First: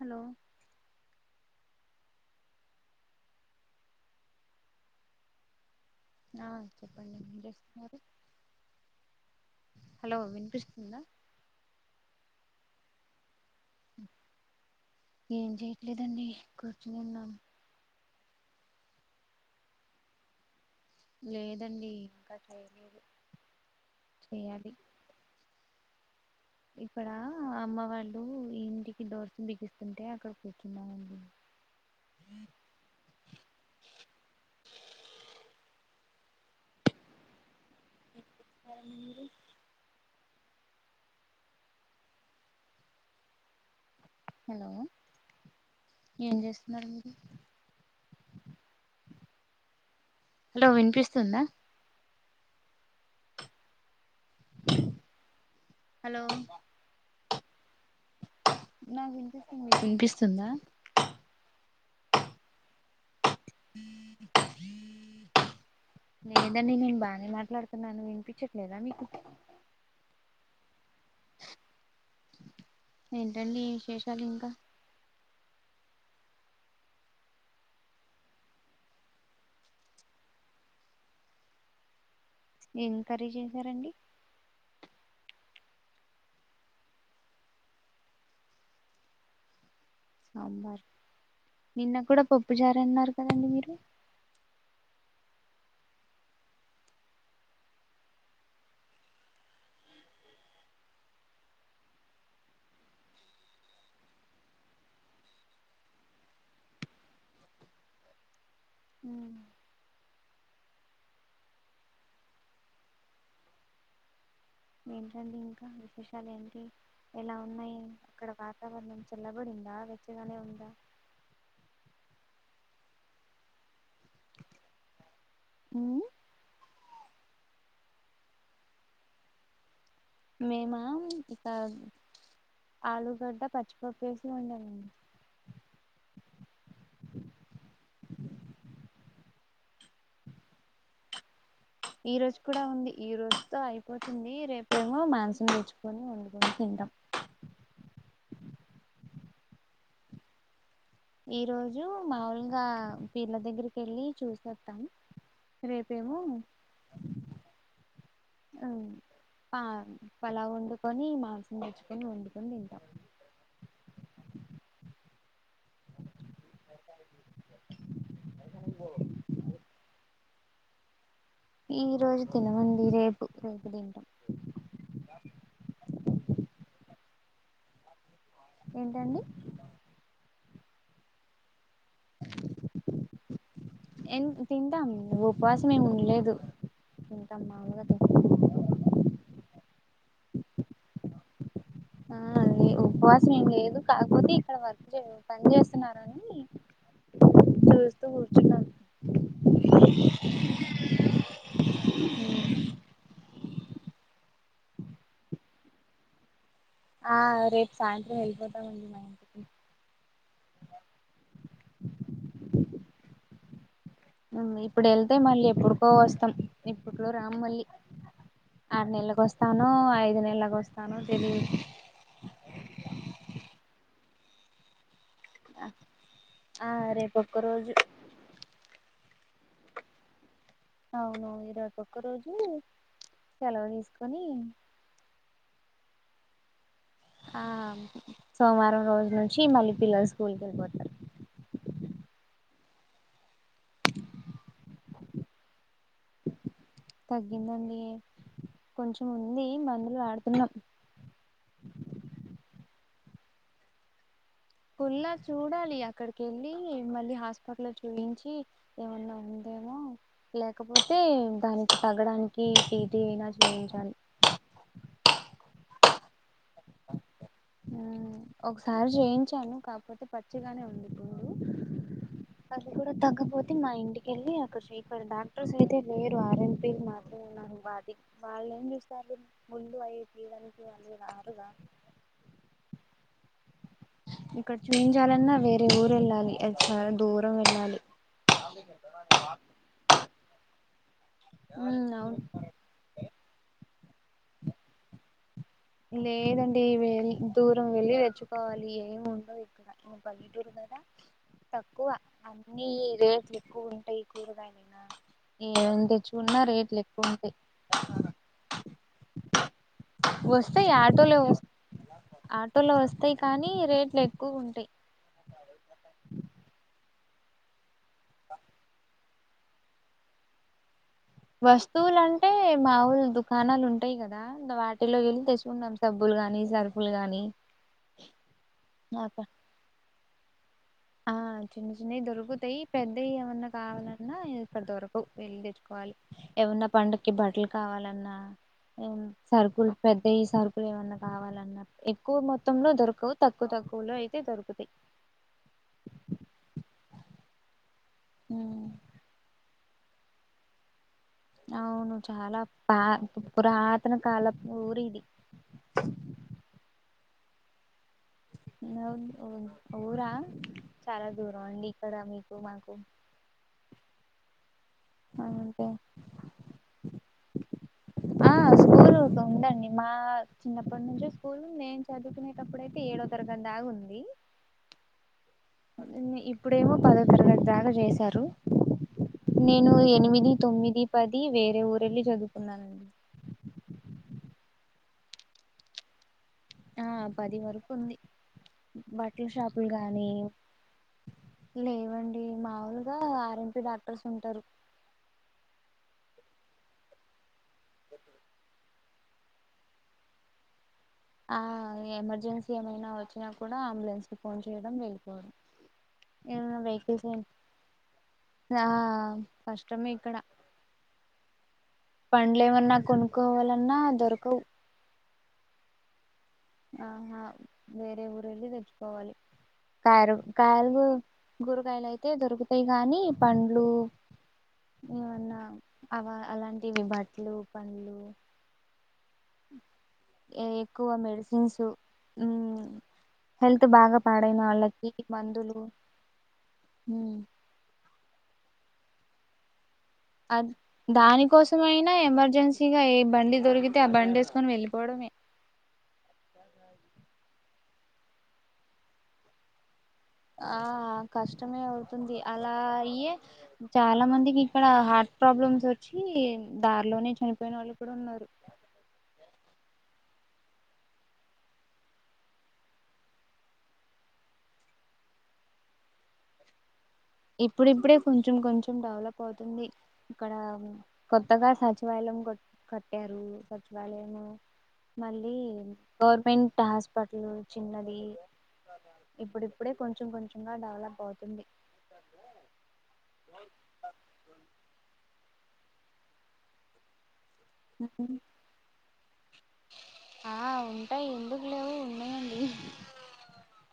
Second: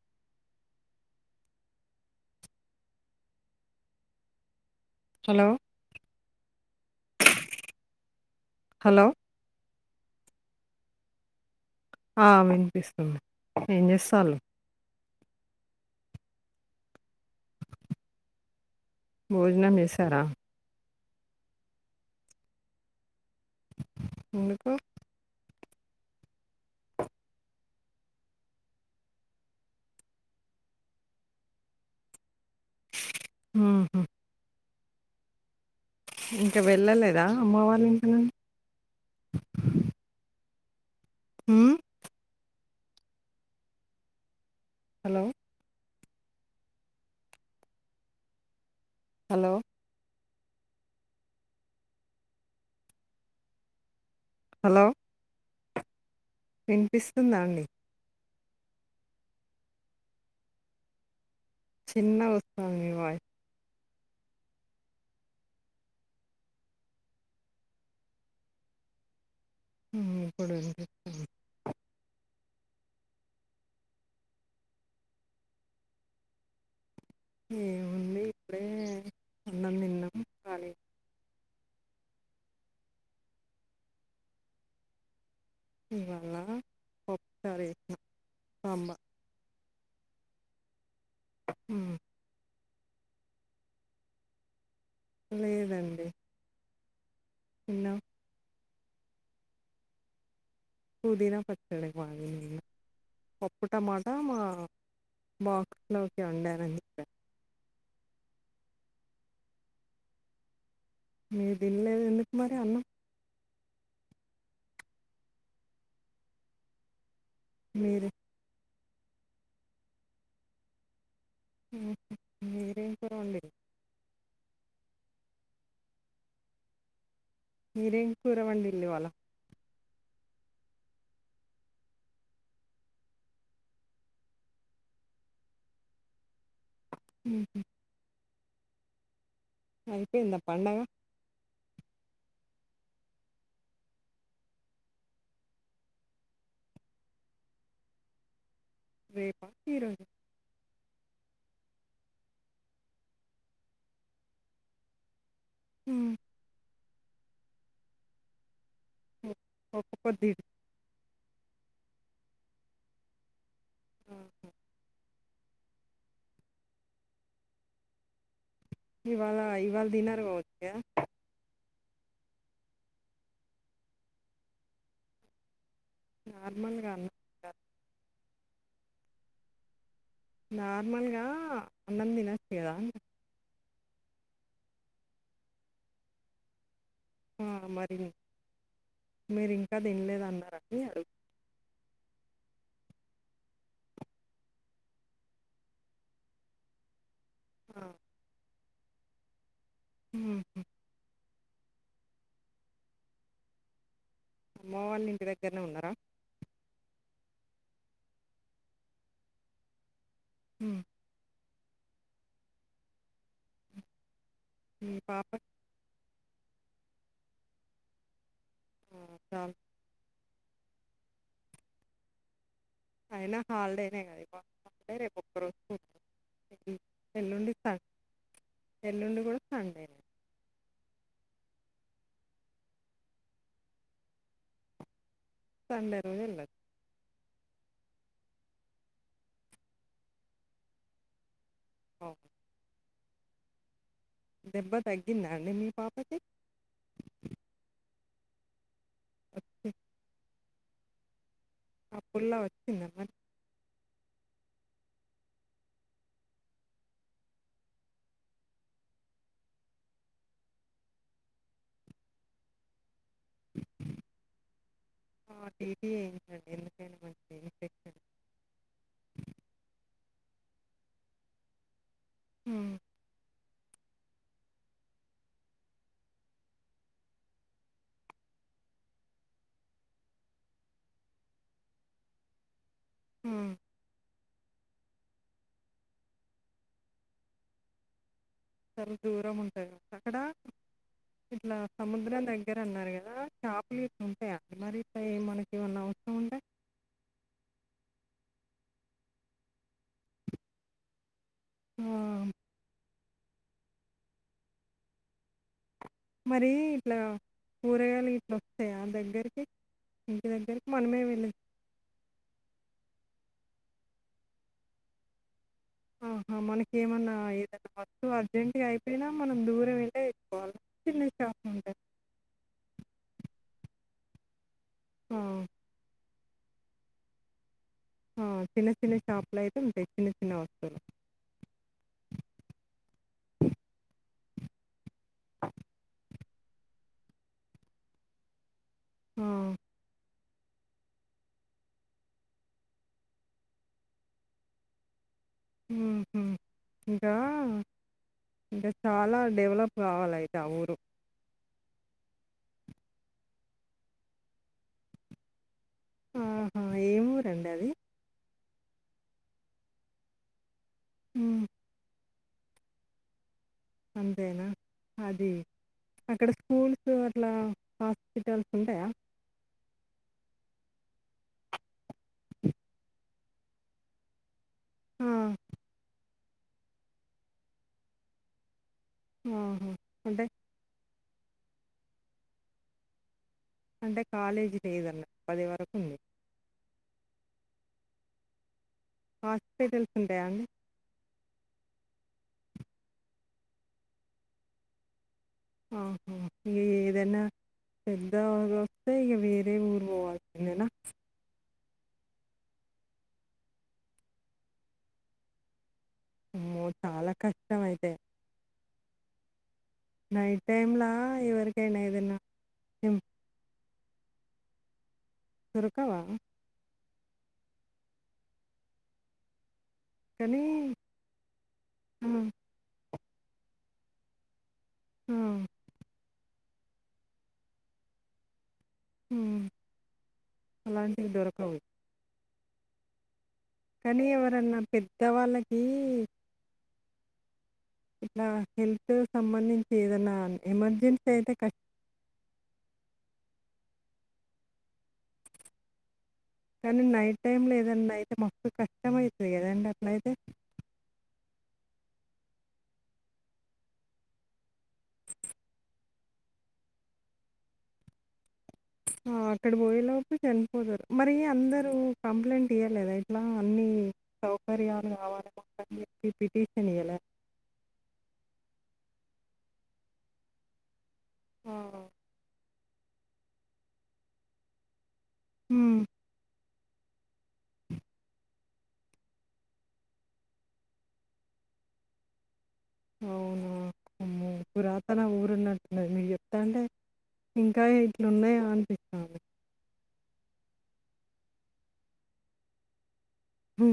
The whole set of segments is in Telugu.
హలో. హలో. ఆహ్ చెప్పండి మీరు చేస్తున్నారు. హలో. ఆహ్ వినిపిస్తుందా. ఆహ్ వినిపిస్తుంది ఏం చేస్తులు. ఏం చేయట్లేదండి కూర్చుని ఉన్నాం. భోజనం చేసారా. లేదండి ఇంకా చేయలేదు ఎందుకు చేయాలి. ఇక్కడ అమ్మ వాళ్ళు ఇంటికి డోర్స్ బిగిస్తుంటే అక్కడ కూర్చున్నామండి. ఉమ్ ఆహ్. ఇంకా వెళ్ళలేదా అమ్మ వాళ్ళ ఇంటినుంచి. ఉ హలో హలో ఏం చేస్తున్నారు మీరు హలో హలో వినిపిస్తుందా హలో హలో వినిపిస్తుందా అండి నాకు వినిపిస్తుంది మీకు వినిపిస్తుందా చిన్నగోస్తాంది మి వాయ్ లేదండి నేను బానే మాట్లాడుతున్నాను వినిపించట్లేదా మీకు ఇప్పుడు చెప్పు ఏంటండి విశేషాలు ఇంకా ఏముంది ఇప్పుడే అన్నం తిన్నం కాలి ఎం కర్రి చేశారండి ఇవాళ ఒక్కసారి వేసిన అమ్బ సాంబార్ ఉమ్ నిన్న కూడా పప్పు చారు అన్నారు కదండి మీరు లేదండి తిన్నం పుదినా పచ్చడెమో అండి నిన్న పప్పు టమాటా మా బాక్స్ లోకి వండానని చెప్పాను ఆ మీర్ దిన్ల్లేదు ఎందుకు మరి అన్నం ఏంటండి ఇంకా విశేషాలు ఏంటి ఎలా ఉన్నాయి మీరే అక్కడ వత వాతావరణం చల్లా బడింద వెచ్చగానే ఉంద మీరేం కూర వండిర్రు ఉ మీరేం కూర వందేళ్లు ఇవాళ మేమా ఇకా ఆలుగడ్డ పచ్చిపప్పు ఏసీ వండానండి అయిపోయిందా పండగ ఈ రోజు కూడా ఉంది ఈ రోజుతో అయిపోతుంది రేపేమో మాంసం తెచ్చుకొని వండుకొని తింటాం రేపా ఈరోజు ఈ రోజు మాములుగా పీర్ల దగ్గరికి వెళ్ళి చూసి వస్తాం రేపేమో ఆ ఆ ఒక్క ప పొద్దు పలావ్ వండుకొని మా మాంసం తెచ్చుకొని వండుకొని తింటాం ఇవాళ ఇవాళ తినరు కావచ్చు ఈ రోజు తినమండి రేపు రేపు తింటం నార్మల్గానా ఏంటండి నార్మల్గా అన్నం తినొచ్చు కదా ఎం తింటాం నువ్వు ఉపవాసం ఏమి ఉండలేదు తింటాం ఆ మాములుగా మరి తింటాం మీరు ఇంకా తినలేద అన్నారండి అడుగు ఆ ఉపవాసం ఏం లేదు కాకపోతే ఇక్కడ వర్క్ చే పని చేస్తున్నాని ఆ [inaudible] హ అమ్మ వాళ్ళ ఇంటి దగ్గరనే ఉన్నారా ఆ రేపు సాయంత్రం వెళ్ళిపోతామండి మా ఇంటికి హ ఇప్పుడు మీ వెళ్తే పాప మళ్ళీ ఎప్పుడుకో వస్ ఇప్పట్లో రాను మళ్ళీ ఆరు ఆ, నెల్లకు చాలా వస్తానో ఐదు నెల వస్తానో తెలీదు అయినా హల్డేనే కాద రే ఒక్కరోజుకు ఆ రేపొక్క ఎల్లుండి రోజు ఎల్లుండి కూడా అంతే అవును రేపొక్కరోజు సెలవు తీసుకొని సండే రోజు ఎల్ల ఆ సోమవారం రోజు నుంచి మళ్ళీ పిల్లలు స్కూల్కి వెళ్ళిపోతారు ఓ దెబ్బ తగ్గిందా అండి మీ పాపకి తగ్గిందండి కొంచెం ఉంది మందులు వాడుతున్నాం అప్పుడ్ల వచ్చిందమ్మారి ఫుల్లా చూడాలి అక్కడికి వెళ్ళి మళ్ళీ హాస్పిటల్ చూయించి ఏమన్నా ఉంది మో లేకపోతే దానికి తగ్గడానికి వేర చుయించాలి సిటీ చేయించండి ఎందుకైన మంచి ఒకసారి చేయించాను కాకపోతే పచ్చిగానే ఉంది పుండు అది కూడా తగ్గపో అయి మా ఇంటికెళ్ళి అక్కడ శ్రీకర్ డాక్టర్స్ అయితే లేరు ఆర్ఎంపీలు మాత్రమే ఉన్నారు వాది ఏం చూస్తారు ముందు ఏపియ్యడానికి వాళ్లు రారుగా హు ఇక్కడ చూపించాలన్న వేరే ఊరు వెళ్ళాలి అది చాలా దూరం వెళ్ళాలి చాలా దూరం ఉంటాది అక్కడ ఇట్లా అవును సముద్రం దగ్గర అన్నారు కదా చాపలు ఇట్ల ఉంటాయి అంత మనకి ఏమన్నా అవసరం ఉంటే లేదండి వె దూరం వెళ్లి తెచ్చుకోవాలి ఏమి ఉండవు ఇక్కడ బల్దురు కదా తక్కువ అన్నీ రేట్ ఎక్కువ ఉంటాయి కూరగాయలైన మరి ఇట్లా కూరగాయలు ఇట్లా వస్తాయి ఆ దగ్గరికి ఇంటి దగ్గరకి వస్తాయి ఆటోలో వస్ ఆటోలో వస్త వస్తాయి కానీ రేట్లు ఎక్కువ ఉంటాయి ఆహా మనకి ఏమన్నా ఏదైనా ఫస్ట్ అర్జెంట్గా అయిపోయినా మనం దూరం వెళ్లే తెచ్చుకోవాలి చిన్న షాపులు ఉంటాయి వస్తువులు అంటే మాములు దుకాణాలు ఉంటాయి కదా వాటిలో కెళ్ళి ఆ, తెచ్చుకుంటాం స కూల్ గానీ సర్ఫుల్ గానీ ఆ చిన్న చిన్న షాప్ల అయితే ఉంటయి చిన్న చిన్న వస్తువులు ఆ చిన్న చిన్నవి దొరుకుతాయి పెద్దవి ఏమన్నా కావాలన్నా ఇంక దొరకవ్ వెళ్ళి తెచ్చుకోవాల ఏమన్నా పండక్కి బట్టలు కావాలన్నా ఆ! సరుకులు పెద్ సరుకులు ఏవన్నా కావాలన్న ఎక్కువ మొత్తంలో దొరకవు తక్కువ తక్కువలో అయితే దొరుకుతాయ్ ఇంకా ఉమ్. ఇంకా చాలా డెవలప్ కావాలయితే ఆ ఊరు అవును చాలా పా పురాతన కాలపు ఊరిది అహ ఎం ఊరండి అది న ఊరా చాలా దూరం హ్మ్. అండి ఇక్కడ మాకు అంతేనా అది అంటే అక్కడ స్కూల్స్ అట్లా ఆ హాస్పిటల్స్ ఉంటాయా స్కూల్ ఉందండి మా చిన్నప్పటి నుంచే స్కూల్ ను నేను చదువుకునేటప్పుడు అయితే ఏడో తరగతి దాగ ఉంది ఆ! ఇప్పుడేమో పదో తరగతి దాకా చేశారు ఆహా! నేను అంటే, ఎనిమిది తొమ్మిది పది వేరే ఊరెళ్ళి చదువుకున్నానండి అంటే కాలేజీ లేదన్న పది వరకు ఉంది ఆ పది వరకు ఉంది బట్లు షాపులు హాస్పిటల్స్ గానీ ఉంటాయా అండి? లేవం ఈ మాముూలుగా ఆర్ఎంపి డాక్టర్స్ ఉంటారు ఏదన్నా పెద్ద ఊరు త్తే ఇగ వేరె ఊరు బోవాల్సిందేనా ఆ ఎమర్జెన్సీ ఏమైనా వచ్చినా కూడా అంబులెన్స్ కి ఫోన్ చేయడం వెళ్ళిపోవడం ఏదన్న అమ్మో! వెకిల్స్ చాలా ఏం కష్టమయితే. ఆ కష్టమే ఇక్కడ నైట్ టైమ్‌లా ఎవరికైనా ఏదైనా పండ్లు ఏమన్నా హ్మ్. కొనుక్కోవాలన్నా దొరక్ కవ్ దొరకవా అహ వేరే ఊరు వెళ్ళి తెచ్చుకోవాలి కారు కానీ కాయలు కూరగాయలు అయితే ఆ! దొరుకుతాయి కానీ పండ్లు ఆ! ఏమన్నా అవ అలాంటివి బట్లు పండ్లు హ్మ్. ఎ ఎక్కువ అలాంటివి దొరకవు. మెడిసేన్సు హెల్త్ బాగా కానీ పాడైన ఎవరన్నా వాళ్ళకి మందులు పెద్దవాళ్ళకి ఇలా హెల్త్ సంబంధిం అ దానికోసమయినా ఎమర్జెన్సీగా ఏ బండి దొరికి అ బండేసుకొని వెళ్ళిపోవడమే కానీ నైట్ టైమ్ లో ఏదన్నా అయితే మస్తు కష్టం అయితుంది కదండి ఆ కష్టమే అవుతుంది అలా అయ్యే చాలా మందికి ఇక్కడ హార్ట్ ప్రాబ్లమ్స్ వచ్చి దారిలోనే చనిపోయిన వాళ్ళు కూడా ఉన్నారు ఆ అక్కడ పోయేలోపు చనిపోతారు మరి అందరు కంప్లైంట్ ఇయ్యలేదా ఇట్లా అ సౌకర్యాలు కావాలని చెప్పి పిటిషన్ ఇయల ఇప్పుడిప్పుడే కొంచెం కొంచెం డెవలప్ అవుతుంది ఇక్కడ కొత్తగా ఆ! సచివాలయం కట్టారు సచివాలయ మళ్ళీ హ్మ్. గవర్నమెంట్ హాస్పిటల్ చిన్నది ఇప్పుడిప్పుడే కొంచెం కొంచెంగా డెవలప్ అవుతుంది అవునా పురాతన ఊరున్నట్టున్నది మీరు చెప్తాంటె ఇంకా ఇట్లున్నాయా అనిపిస్తంది ఆ ఉంటాయి ఎందుకు లేవు ఉన్నాయండి హ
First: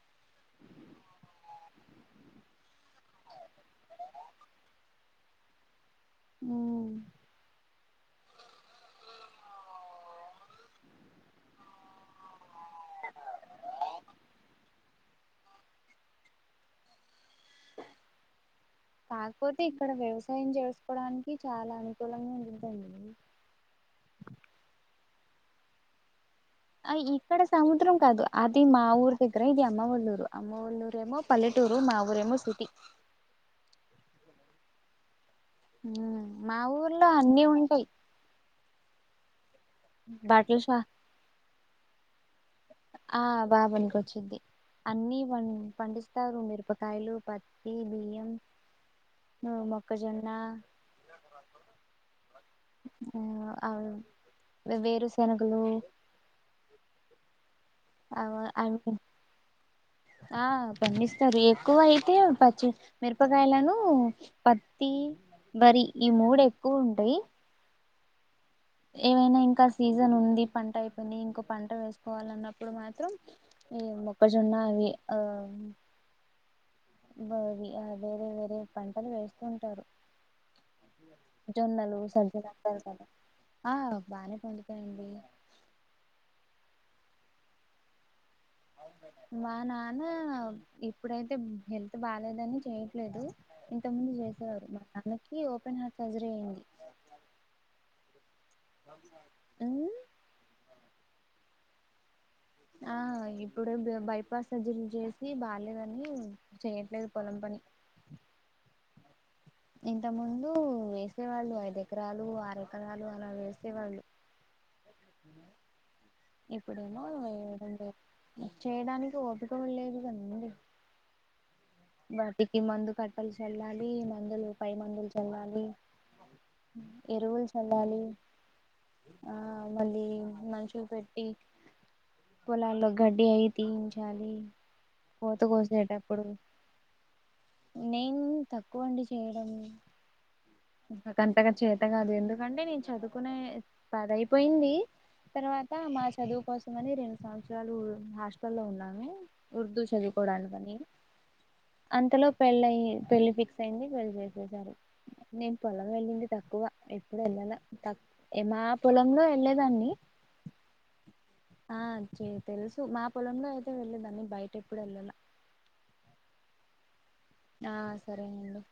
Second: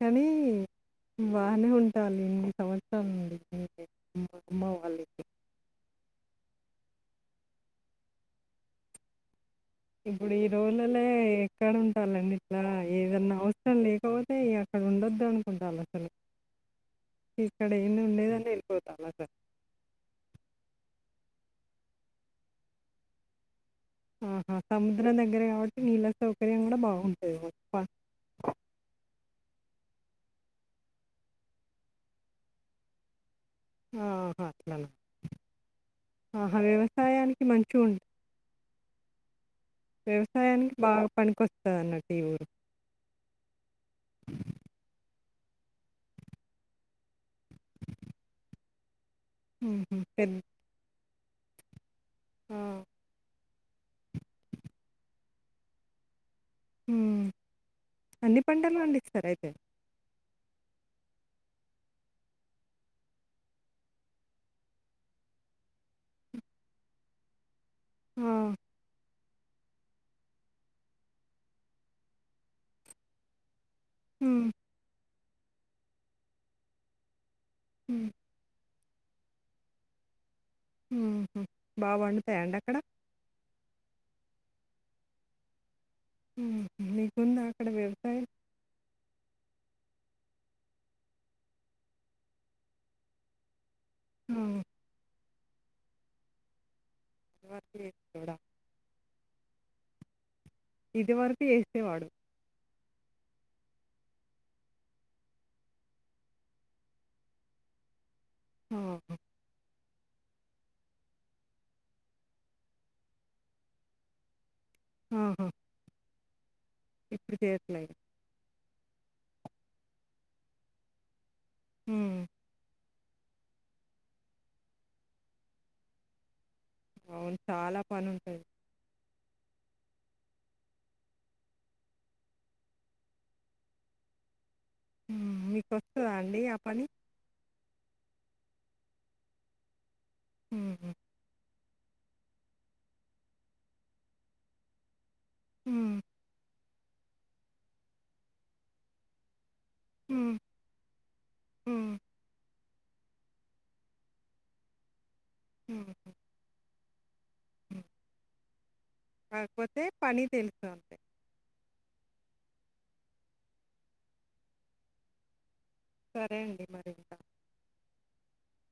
కానీ బానే ఉంటాన్నారు ఇన్ని సంవత్సరాల నుండి [unintelligible] వాళ్లదగ్గర అ ఇప్పుడు ఈ రోలలే ఎక్కడ ఉంటాలండి ఇట్లా ఏదన్నా అవసరం లేకపోతే ఇగ ఇక్కడ ఉండొదు అనుకుంటాను అసలు ఇక్కడ ఏంది ఉండేదండి కాకపోతే ఇక్కడ వ్యవసాయం చేసుకోడానికి చాలా అనుకూలంగా ఉంటుందండి ఆహా సముద్రం దగ్గరే కాబట్టి నీళ్ళ సౌకర్యం కూడా ఆ బాగుంటది. ఇక్కడ ప సముద్రం కాదు అది మా ఊరిదగ్ ఇక్కడ ఇది అమ్మ వొల్లూరు అమ్మ వొల్లూరేమో పల్లెటూరు మా ఊరేమో సిటీ ఆహా అట్లానా ఉమ్ ఆహా మా ఊర్లో వ్యవసాయానికి అన్ని మంచిగా ఉంటాయి ఉం బట్టల వ్యవసాయానికి షా బాగా పనికొస్తది అన్నట్టు ఈ ఊరు ఆ బాపనికొచ్చిధి అన్ని పం పండిస్తారు మిరపకాయలు పత్తి బియ్యం హ్ హుహు. పెద్ మొక్కజొన్నా ఆ! ఆ అ వేరు శెనగ్లు హ్ అన్ని పంటలు అవి పండిస్తరు అయితే ఆ పండిస్తరు ఎక్కువ అయితే పచ్చి మిరపకాయలనూ పత్తి వర్రీ ఈ మూడు ఎక్కువ ఉంటయి ఆ ఏవైనా ఇంకా సీజన్ ఉంది పంట అయిపోయింది ఇంకో పంట వేసుకోవాలన్నప్పుడు మాత్రం ఈ హ్మ్. మొక్కజొన్న అవి ఆ హ్మ్. వేరే వేరే పంటలు వేస్తూ ఉంటారు హుహు. బా జొన్నలు సజ్జలు పండుతాయండి అక్కడ? అంటారు కదా ఆ బానే పండుతాయండి మీకుందా అక్కడ వ్యవసాయం మా నాన్న ఇప్పుడైతే హెల్త్ బాలేదని చెయట్లేదు ఇంతకు ముందు ఆ! చేసేవారు మా నాన్నకి ఓపెన్ హార్ట్ సర్జరీ అయింది వర్క్ చేసేటోడా హ్ ఇది వరకు చేసేవాడు ఆ ఇప్పుడు బైపాస్ సర్జరీలు చేసి బాలేదని చెయట్లేదు పొలం పని ఓహో ఇంతక ముందు వేసే వాళ్ళు ఐదు ఎకరాలు ఆరు ఎకరాలు అలా వేసే వాళ్ళు ఆహా ఇప్పుడేమో ఇప్పుడు రెండు చేయట్లేదు. చేయడానికి ఓపిక కూడా లేదు కదండి హ్మ్. వాటికి మందు కట్ కలిసేల్లాలి మందులు పై మందులు చల్లాలి అవును. ఎరువులు చాలా చల్లాలి పనుంటది. ఆ మళ్ళీ మనుషులు పెట్టి పొలాల్లో గడ్డి అయి తీయించాలి హ్మ్. కోత మీకొస్తదా కోసేటప్పుడు అండి ఆ పని నేను తక్కువండి చేయడం హుహు. అంత కాదు ఎందుకంటే నేను చదువుకునే పదయిపోయింది తర్వాత హ్మ్. మా చదువుకోసం అందుకని రెండు సంవత్సరాలు హాస్టల్ లో ఉన్నాను. ఉర్దూ హ్మ్. చదువుకోవడానికి అనీ హ్మ్. అంతలో పెళ్ళయి ఎ పెళ్లి ఫిక్స్ అయింది పెళ్లి చేసేసారు నేను పొలం హ్మ్. వెళ్ళింది తక్కువా ఎప్పుడు వెళ్ళలా త ఏ మా పొలంలో కాకపోతే వెళ్ళేదాన్ని. పని తెలుసు అంతే. ఆ చే తెలుసు మా పొలంలో అయితే వెళ్ళేదాన్ని బయట ఎప్పుడు వెళ్ళలా. సరే అండి మరి ఇంకా ఆ సరే అండి.